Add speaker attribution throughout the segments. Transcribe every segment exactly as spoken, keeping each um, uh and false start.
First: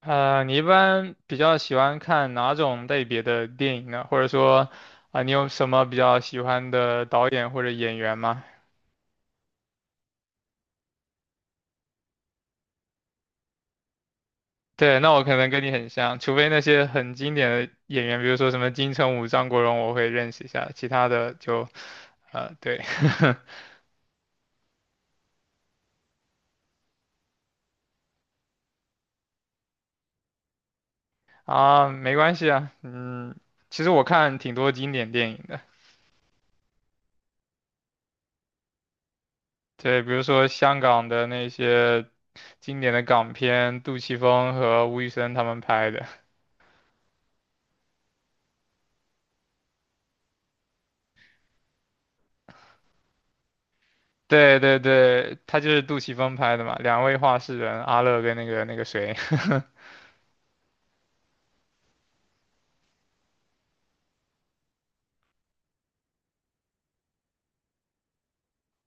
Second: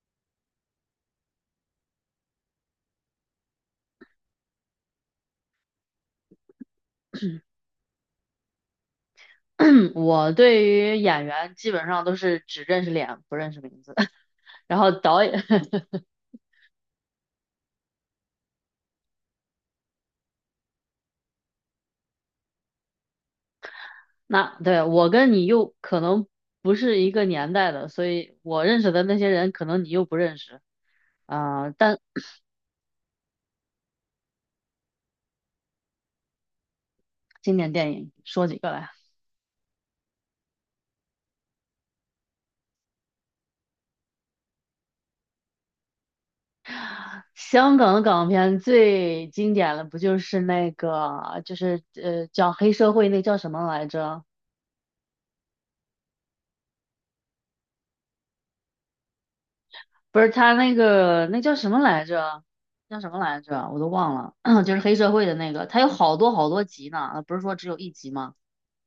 Speaker 1: 呃，你一般比较喜欢看哪种类别的电影呢？或者说，啊、你有什么比较喜欢的导演或者演员吗？
Speaker 2: 我对于演员基本上都是只认识脸，不认识名字。然后
Speaker 1: 对，那
Speaker 2: 导
Speaker 1: 我可
Speaker 2: 演，
Speaker 1: 能跟你很 像，除非那些很经典的演员，比如说什么金城武、张国荣，我会认识一下，其他的就，呃，对，
Speaker 2: 那对我跟你又可能不是一个年代的，所以我认识的那些人，可能你又不认识。 啊、呃
Speaker 1: 啊，
Speaker 2: 但
Speaker 1: 没关系啊，嗯，其实我看挺多经典电影的，
Speaker 2: 经典电影说几个来？
Speaker 1: 对，比如说香港的那些经典的港片，杜琪峰和吴宇森他们拍的。
Speaker 2: 香港的港片最经典的不就是那个，就是呃，讲黑社会那叫什么来着？
Speaker 1: 对对对，他就是杜琪峰拍的嘛，两位画室人，阿乐跟那个那个谁，
Speaker 2: 不是他那个那叫什么来着？叫什么来着？我都忘了，就是黑社会的那个，他有好多好多集呢，呃不是说只有一集吗？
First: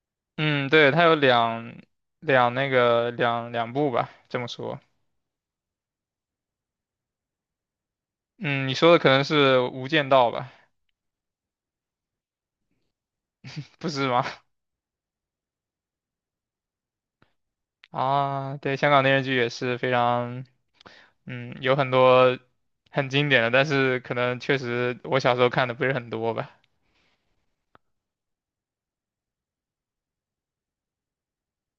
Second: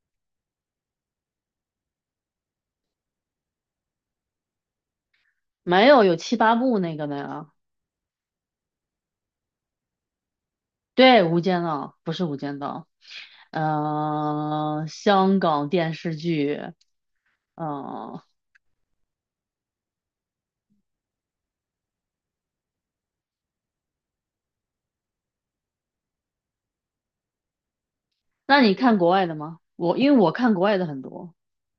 Speaker 1: 嗯，对，他有两两那个两两部吧，这么说，
Speaker 2: 没有，有七八部那个的呀。
Speaker 1: 嗯，你说的可能是《无间道》吧，
Speaker 2: 对，《无间道》不是《无间道》，
Speaker 1: 不是吗？
Speaker 2: 嗯，香港电视剧。嗯、呃
Speaker 1: 啊，对，香港电视剧也是非常，嗯，有很多很经典的，但是可能确实我小时候看的不是很多吧。
Speaker 2: 那你看国外的吗？我因为我看国外的很多，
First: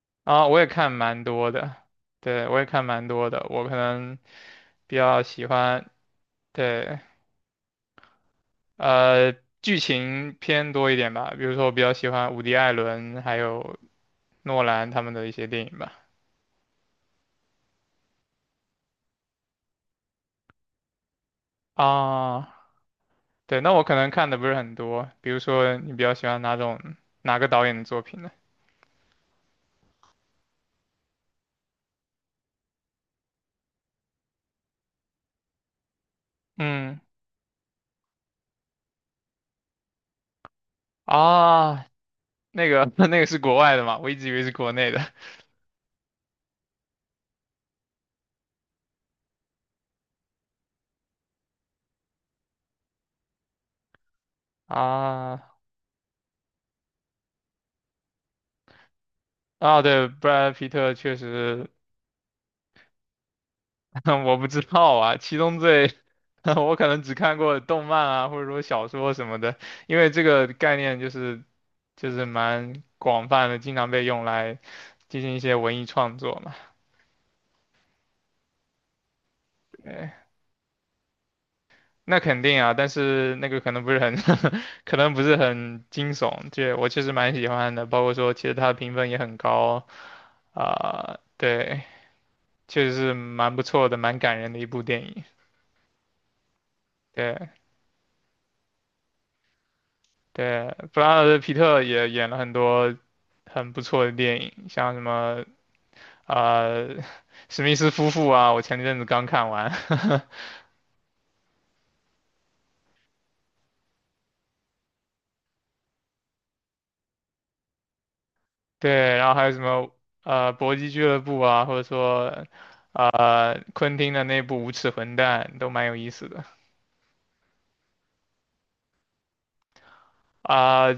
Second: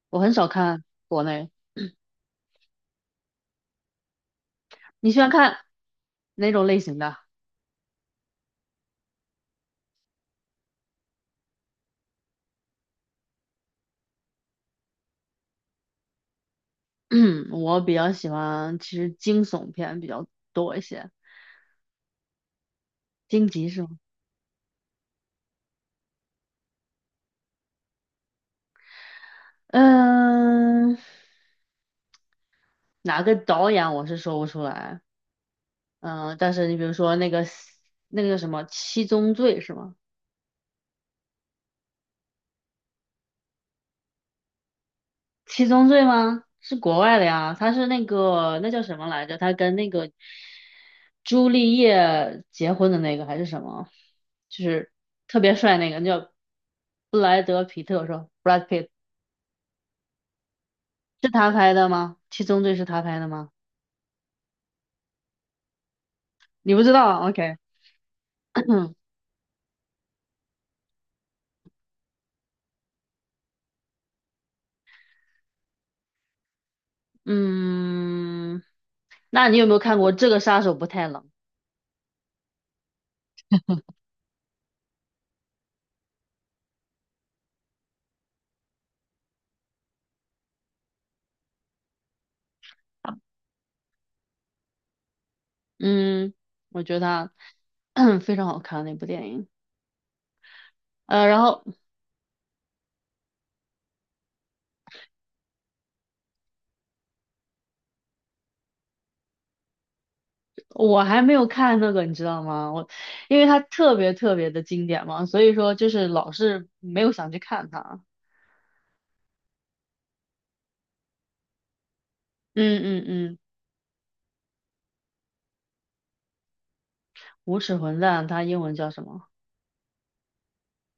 Speaker 2: 我很
Speaker 1: 啊，
Speaker 2: 少
Speaker 1: 我也
Speaker 2: 看
Speaker 1: 看蛮
Speaker 2: 国内。
Speaker 1: 多的，对，我也看蛮多的，我可能比
Speaker 2: 你喜
Speaker 1: 较
Speaker 2: 欢
Speaker 1: 喜
Speaker 2: 看
Speaker 1: 欢，
Speaker 2: 哪种类型
Speaker 1: 对。
Speaker 2: 的？
Speaker 1: 呃，剧情偏多一点吧，比如说我比较喜欢伍迪·艾伦还有诺兰他们的一些电影吧。
Speaker 2: 我比较喜欢，其实惊悚片比较多一些。
Speaker 1: 啊，
Speaker 2: 惊
Speaker 1: 对，
Speaker 2: 级
Speaker 1: 那
Speaker 2: 是
Speaker 1: 我可
Speaker 2: 吗？
Speaker 1: 能看的不是很多，比如说你比较喜欢哪种哪个导演的作品呢？
Speaker 2: 嗯，哪个导演我是说不出来。嗯，但是你比如
Speaker 1: 嗯，
Speaker 2: 说那个那个什么《七宗罪》是吗？
Speaker 1: 啊，那个 那个是国外的嘛，我一直以为是国内的。
Speaker 2: 《七宗罪》吗？是国外的呀，他是那个那叫什么来着？他跟那个朱丽叶结婚的那个还是什么？就是特
Speaker 1: 啊，
Speaker 2: 别帅那个，叫布莱德皮特是吧？Brad Pitt
Speaker 1: 啊，对，布莱德·皮特确
Speaker 2: 是他
Speaker 1: 实
Speaker 2: 拍的吗？《七宗罪》是他拍的吗？
Speaker 1: 我不知道啊，《七宗罪》
Speaker 2: 你
Speaker 1: 我
Speaker 2: 不
Speaker 1: 可
Speaker 2: 知
Speaker 1: 能
Speaker 2: 道
Speaker 1: 只
Speaker 2: 啊
Speaker 1: 看
Speaker 2: ？OK。
Speaker 1: 过动漫啊，或者 说小 说什么的，因为这个概念就是就是蛮广泛的，经常被用来进行一些文艺创作嘛。
Speaker 2: 嗯，那你有没有看
Speaker 1: 对，
Speaker 2: 过《这个杀手不太冷》？
Speaker 1: 那肯定啊，但是那个可能不是很 可能不是很惊悚，这我确实蛮喜欢的，包括说其实它的评分也很高啊，对，确实是蛮不错的，蛮感人的一部电影。
Speaker 2: 嗯，我觉得
Speaker 1: 对
Speaker 2: 它 非常好看那部电影。
Speaker 1: 对，布拉
Speaker 2: 呃，
Speaker 1: 德
Speaker 2: 然
Speaker 1: 皮
Speaker 2: 后
Speaker 1: 特也演了很多。很不错的电影，像什么呃史密斯夫妇啊，我前阵子刚看完，
Speaker 2: 我还没有看那个，你知道吗？我因为它特别特别的经典嘛，所以说就是老是没有想去看它。
Speaker 1: 对，然后还有什么呃搏击俱乐部啊，或者说
Speaker 2: 嗯嗯嗯，
Speaker 1: 呃昆汀的那部《无耻混蛋》都蛮有意思的
Speaker 2: 无耻混蛋，它英文叫什么
Speaker 1: 啊、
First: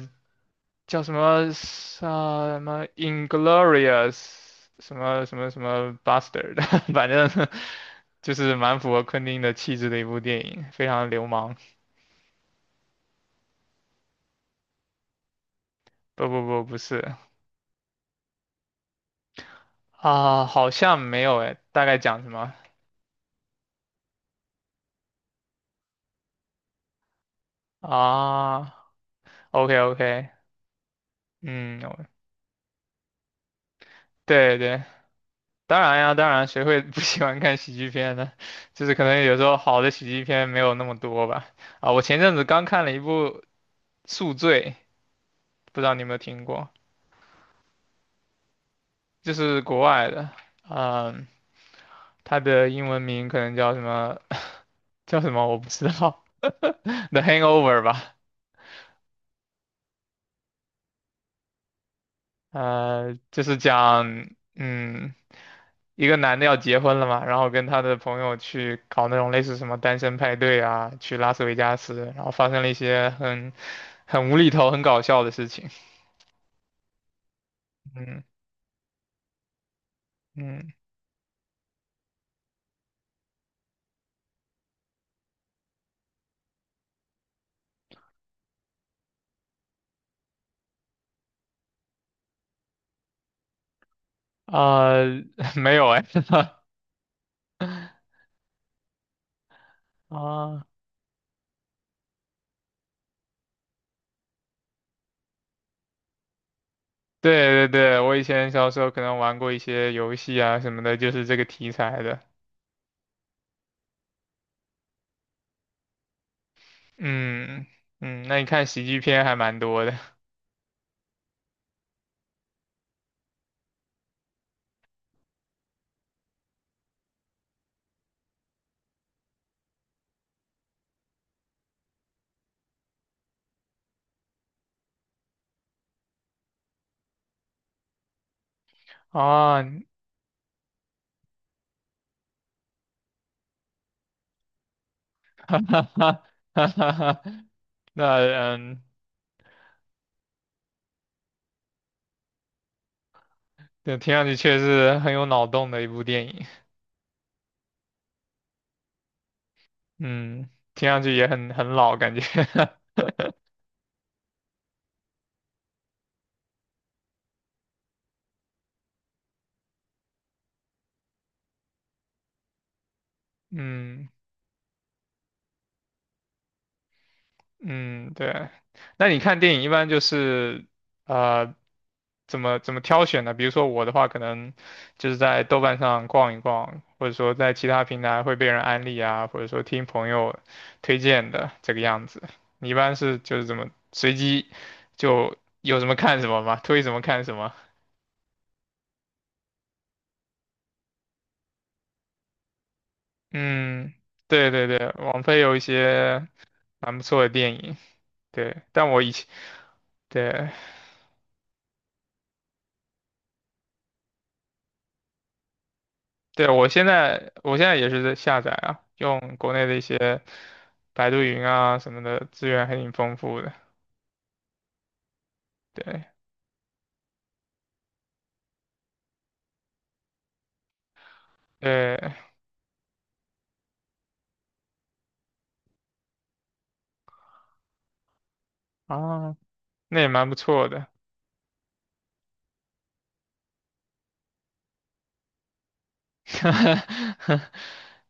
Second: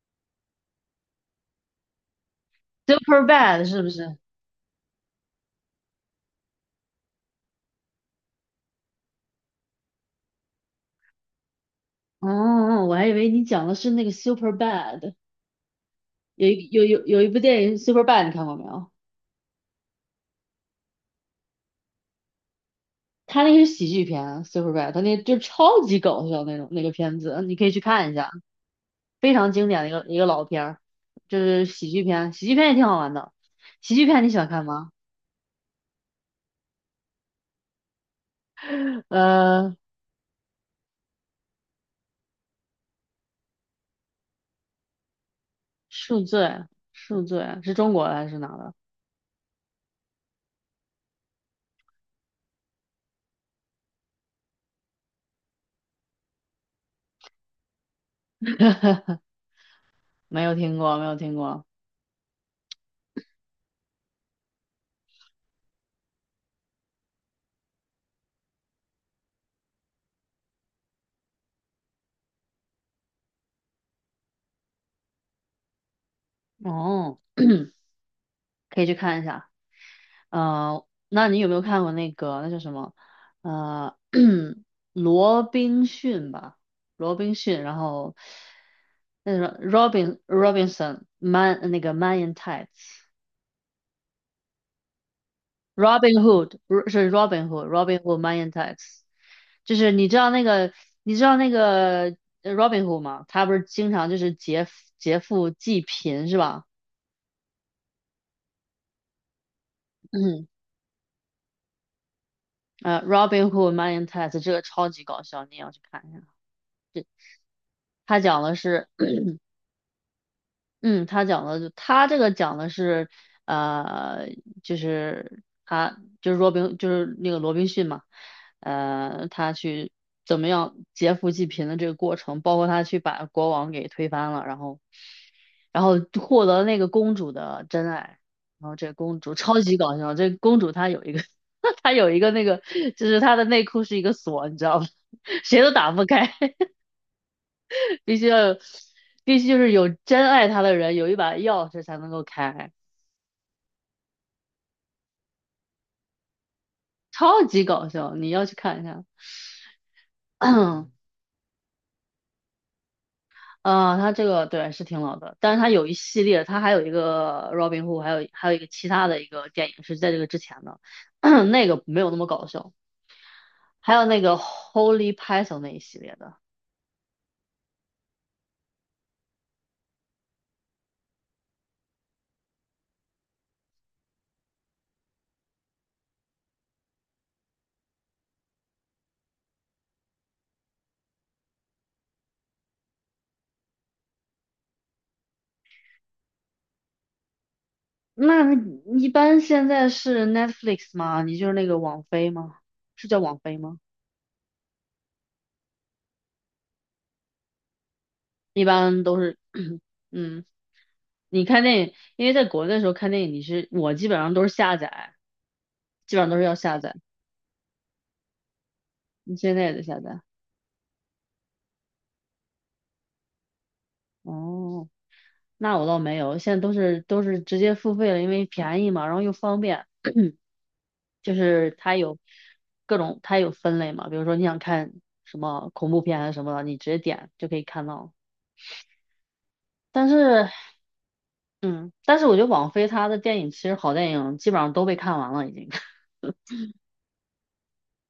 Speaker 1: 叫什么呃什么
Speaker 2: ？Super Bad 是不是？
Speaker 1: Inglorious 什么什么什么 Bastard，反正就是蛮符合昆汀的气质的一部电影，非常流氓。
Speaker 2: 哦，我还以为你讲的是那个 Super Bad，
Speaker 1: 不不
Speaker 2: 有
Speaker 1: 不，
Speaker 2: 一
Speaker 1: 不
Speaker 2: 有有
Speaker 1: 是
Speaker 2: 有一部电影 Super Bad，你看过没有？
Speaker 1: 啊、好像没有诶，大概讲什么？
Speaker 2: 他那个是喜剧片，Super Bad，他那就超级搞笑那种那个片子，你可以去看一下，
Speaker 1: 啊
Speaker 2: 非常经
Speaker 1: ，OK
Speaker 2: 典的一个一个
Speaker 1: OK，
Speaker 2: 老片儿，就是
Speaker 1: 嗯，
Speaker 2: 喜剧片，喜剧片也挺好玩的。喜剧片你喜欢
Speaker 1: 对
Speaker 2: 看
Speaker 1: 对，
Speaker 2: 吗？
Speaker 1: 当然呀，当然，谁会不喜欢看喜剧片呢？就是可能有时候
Speaker 2: 呃，
Speaker 1: 好的喜剧片没有那么多吧。啊，我前阵子刚看了一部《宿醉》，不知道你有没有
Speaker 2: 恕
Speaker 1: 听
Speaker 2: 罪，
Speaker 1: 过，
Speaker 2: 恕罪是中国的还是哪的？
Speaker 1: 就是国外的，嗯，它的英文名可能叫什么 叫什么我不知道，《The Hangover》吧，
Speaker 2: 没有听过，没有听过。
Speaker 1: 呃，就是讲，嗯。一个男的要结婚了嘛，然后跟他的朋友去搞那种类似什么单身派对啊，去拉斯维加斯，然后发生了一些很很无厘头、很搞笑的事情。
Speaker 2: 哦，
Speaker 1: 嗯
Speaker 2: 可以去看一下。
Speaker 1: 嗯
Speaker 2: 呃，那你有没有看过那个那叫什么？呃，罗宾逊吧，罗宾逊，然后那什么 Robin Robinson Man 那个 Man in Tights，Robin
Speaker 1: 啊、没有哎
Speaker 2: Hood 不是是 Robin Hood，Robin Hood Man in Tights，就是你知 道那
Speaker 1: 啊，
Speaker 2: 个你知道那个呃 Robin Hood 吗？他不是经常就是劫劫富济贫是吧？
Speaker 1: 对对对，我以前小时候可能玩过一些游戏
Speaker 2: 嗯，
Speaker 1: 啊什么的，就是这个题材的。
Speaker 2: 呃，Robin Hood Man in Tights 这个超级搞笑，你也要去看一下。
Speaker 1: 嗯
Speaker 2: 他
Speaker 1: 嗯，那
Speaker 2: 讲
Speaker 1: 你
Speaker 2: 的
Speaker 1: 看喜
Speaker 2: 是。
Speaker 1: 剧片还蛮多的
Speaker 2: 嗯，他讲的就他这个讲的是，呃，就是他就是罗宾就是那个罗宾逊嘛，呃，他去怎么样劫富济贫的这个过程，包括他去把国王给推翻了，然后然后获得那个公主的真爱，然后这公主超
Speaker 1: 啊，
Speaker 2: 级搞笑，这公主她有一个 她有一个那个就是她的内裤是一个锁，你知道吗？
Speaker 1: 哈
Speaker 2: 谁都
Speaker 1: 哈
Speaker 2: 打不
Speaker 1: 哈
Speaker 2: 开。
Speaker 1: 哈哈哈。那
Speaker 2: 必须要有，
Speaker 1: 嗯，
Speaker 2: 必须就是有真爱他的人有一把钥匙才能够开，
Speaker 1: 对，听上去确实很有脑洞的一部电影，
Speaker 2: 超级搞笑，你要去看一下。
Speaker 1: 嗯，听上 去也很很老感觉，
Speaker 2: 啊、他这个对是挺老的，但是他有一系列，他还有一个 Robin Hood，还有还有一个其他的一个电影是在这个之前的，那个没有那么搞笑。还有
Speaker 1: 嗯
Speaker 2: 那个 Holy Python 那一系列的，
Speaker 1: 嗯，对。那你看电影一般就是呃怎么怎么挑选呢？比如说我的话，可能就是在豆瓣上逛一逛，或者说在其他平台会被人安利啊，或者说听朋友推荐的这个样子。你一般是就是怎么随机就有什么看什么吗？推什么看什么？
Speaker 2: 那一般现在是 Netflix 吗？你就是那个网飞吗？是叫网飞吗？
Speaker 1: 嗯，对对对，网飞有一些。蛮不错的电影。对，
Speaker 2: 一
Speaker 1: 但我
Speaker 2: 般
Speaker 1: 以
Speaker 2: 都
Speaker 1: 前，
Speaker 2: 是，嗯，
Speaker 1: 对，
Speaker 2: 你看电影，因为在国内的时候看电影，你是我基本上都是下载，基本上都是
Speaker 1: 对，
Speaker 2: 要
Speaker 1: 我
Speaker 2: 下
Speaker 1: 现
Speaker 2: 载。
Speaker 1: 在，我现在也是在下载啊，用
Speaker 2: 你
Speaker 1: 国
Speaker 2: 现在
Speaker 1: 内
Speaker 2: 也
Speaker 1: 的一
Speaker 2: 得下载？
Speaker 1: 些百度云啊什么的资源还挺丰富的。
Speaker 2: 哦，那我倒
Speaker 1: 对，
Speaker 2: 没有，现在都是都是直接付费了，因为便宜嘛，然后又方便。就是它
Speaker 1: 对，
Speaker 2: 有各种，它有分类嘛，比如说你想看什么恐怖片还是什么的，你直接点就可以看到。
Speaker 1: 啊，那也
Speaker 2: 但
Speaker 1: 蛮不
Speaker 2: 是，
Speaker 1: 错的。
Speaker 2: 嗯，但是我觉得网飞它的电影其实好电影基本上都被看完了，已经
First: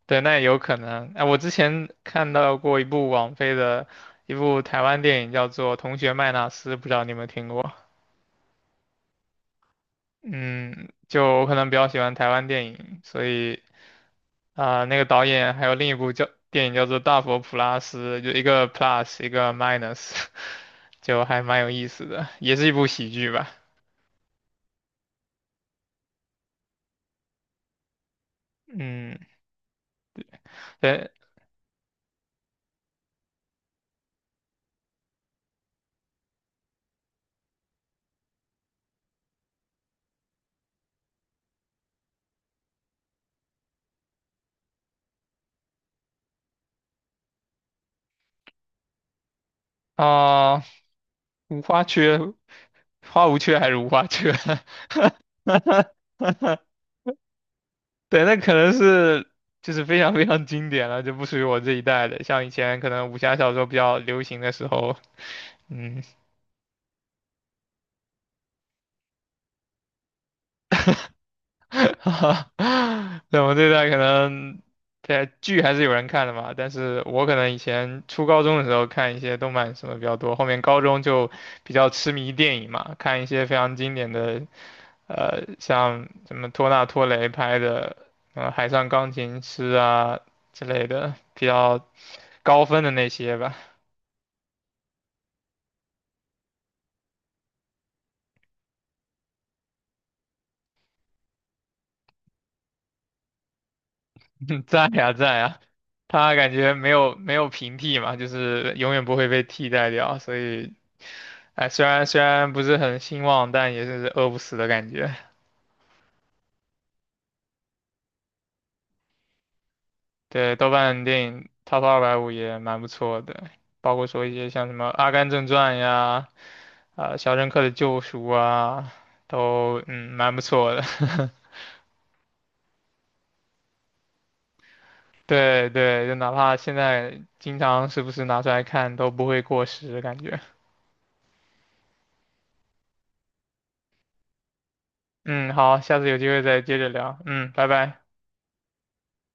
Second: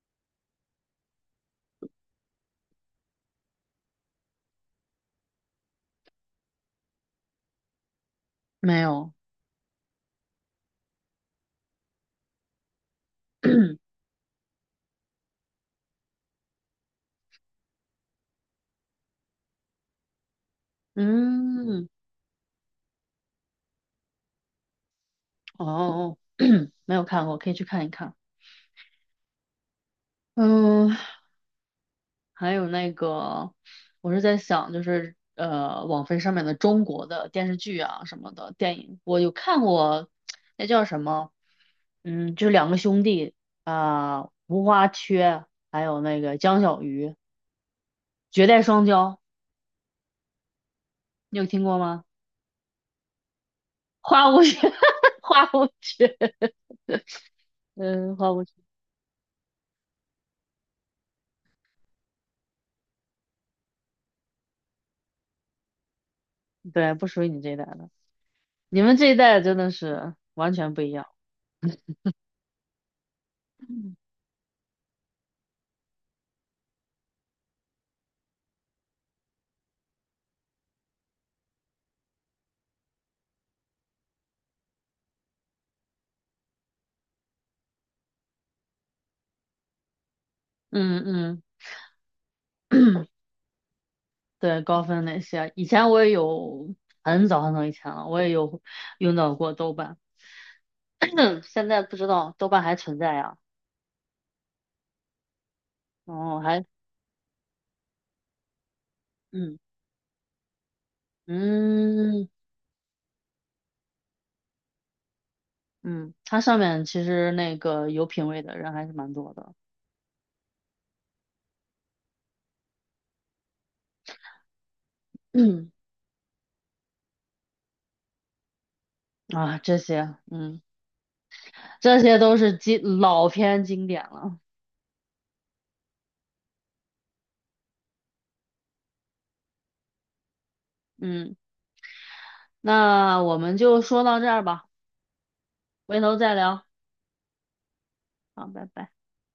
Speaker 1: 对，那也有可能。哎、我之前看到过一部网飞的一部台湾电影，叫做《同学麦纳斯》，不知道你有没有听过？
Speaker 2: 没有。
Speaker 1: 嗯，就我可能比较喜欢台湾电影，所以 啊、那个导演还有另一部叫电影叫做《大佛普拉斯》，就一个 plus 一个 minus，就还蛮有
Speaker 2: 嗯，
Speaker 1: 意思的，也是一部喜剧吧。
Speaker 2: 哦，没有看过，可以去看一看。
Speaker 1: 嗯，
Speaker 2: 嗯，
Speaker 1: 对
Speaker 2: 还有那个，我是在想，就是呃，网飞上面的中国的电视剧啊什么的电影，我有看过，那叫什么？嗯，就两个兄弟啊，无花缺，还有那个江小鱼，绝代双骄，
Speaker 1: 啊、
Speaker 2: 你有
Speaker 1: 无
Speaker 2: 听过
Speaker 1: 花
Speaker 2: 吗？
Speaker 1: 缺，花无缺还是无花
Speaker 2: 花
Speaker 1: 缺？
Speaker 2: 无缺，花无缺，嗯，
Speaker 1: 对，
Speaker 2: 花
Speaker 1: 那
Speaker 2: 无缺，
Speaker 1: 可能是就是非常非常经典了，就不属于我这一代的。像以前可能武侠小说比较流行的时候，嗯，
Speaker 2: 对，不属于你这一代的，你们这一代真的是完全不一样。
Speaker 1: 哈哈，对，我这代可能对剧还是有人看的嘛，但是我可能以前初高中的时候看一些动漫什么比较多，后面高中就比较痴迷电影嘛，看一些非常经典的，呃，像什么托纳托雷拍的，呃，《海上钢琴师》啊之类
Speaker 2: 嗯
Speaker 1: 的，
Speaker 2: 嗯。
Speaker 1: 比较高分的 那些吧，
Speaker 2: 对，高分那些，以前我也有，很早很早以前了，我也有用到过豆瓣，现在不知道豆瓣还存在呀。
Speaker 1: 在呀在呀，他
Speaker 2: 哦，
Speaker 1: 感
Speaker 2: 还，
Speaker 1: 觉没有没有平替嘛，就是永远不会被
Speaker 2: 嗯
Speaker 1: 替代掉，所以。哎，虽然虽
Speaker 2: 嗯
Speaker 1: 然不是很兴旺，但也是饿不死的感觉。
Speaker 2: 嗯，它上面其实那个有品位的人还是蛮多的。
Speaker 1: 对，豆瓣电影 Top 二百五也蛮不错的，包括说一些像什么《阿甘 正
Speaker 2: 嗯
Speaker 1: 传》呀，啊、肖申克的救赎》啊，
Speaker 2: 啊，这
Speaker 1: 都嗯
Speaker 2: 些，
Speaker 1: 蛮不
Speaker 2: 嗯，
Speaker 1: 错的。
Speaker 2: 这些都是经老片经典了。
Speaker 1: 对对，就哪怕现在经常时不时拿出来看，都不会过时，感觉。
Speaker 2: 嗯，那我们就说到这儿吧，
Speaker 1: 嗯，好，下
Speaker 2: 回
Speaker 1: 次
Speaker 2: 头
Speaker 1: 有机
Speaker 2: 再
Speaker 1: 会再
Speaker 2: 聊。
Speaker 1: 接着聊。嗯，拜拜。
Speaker 2: 好，拜拜。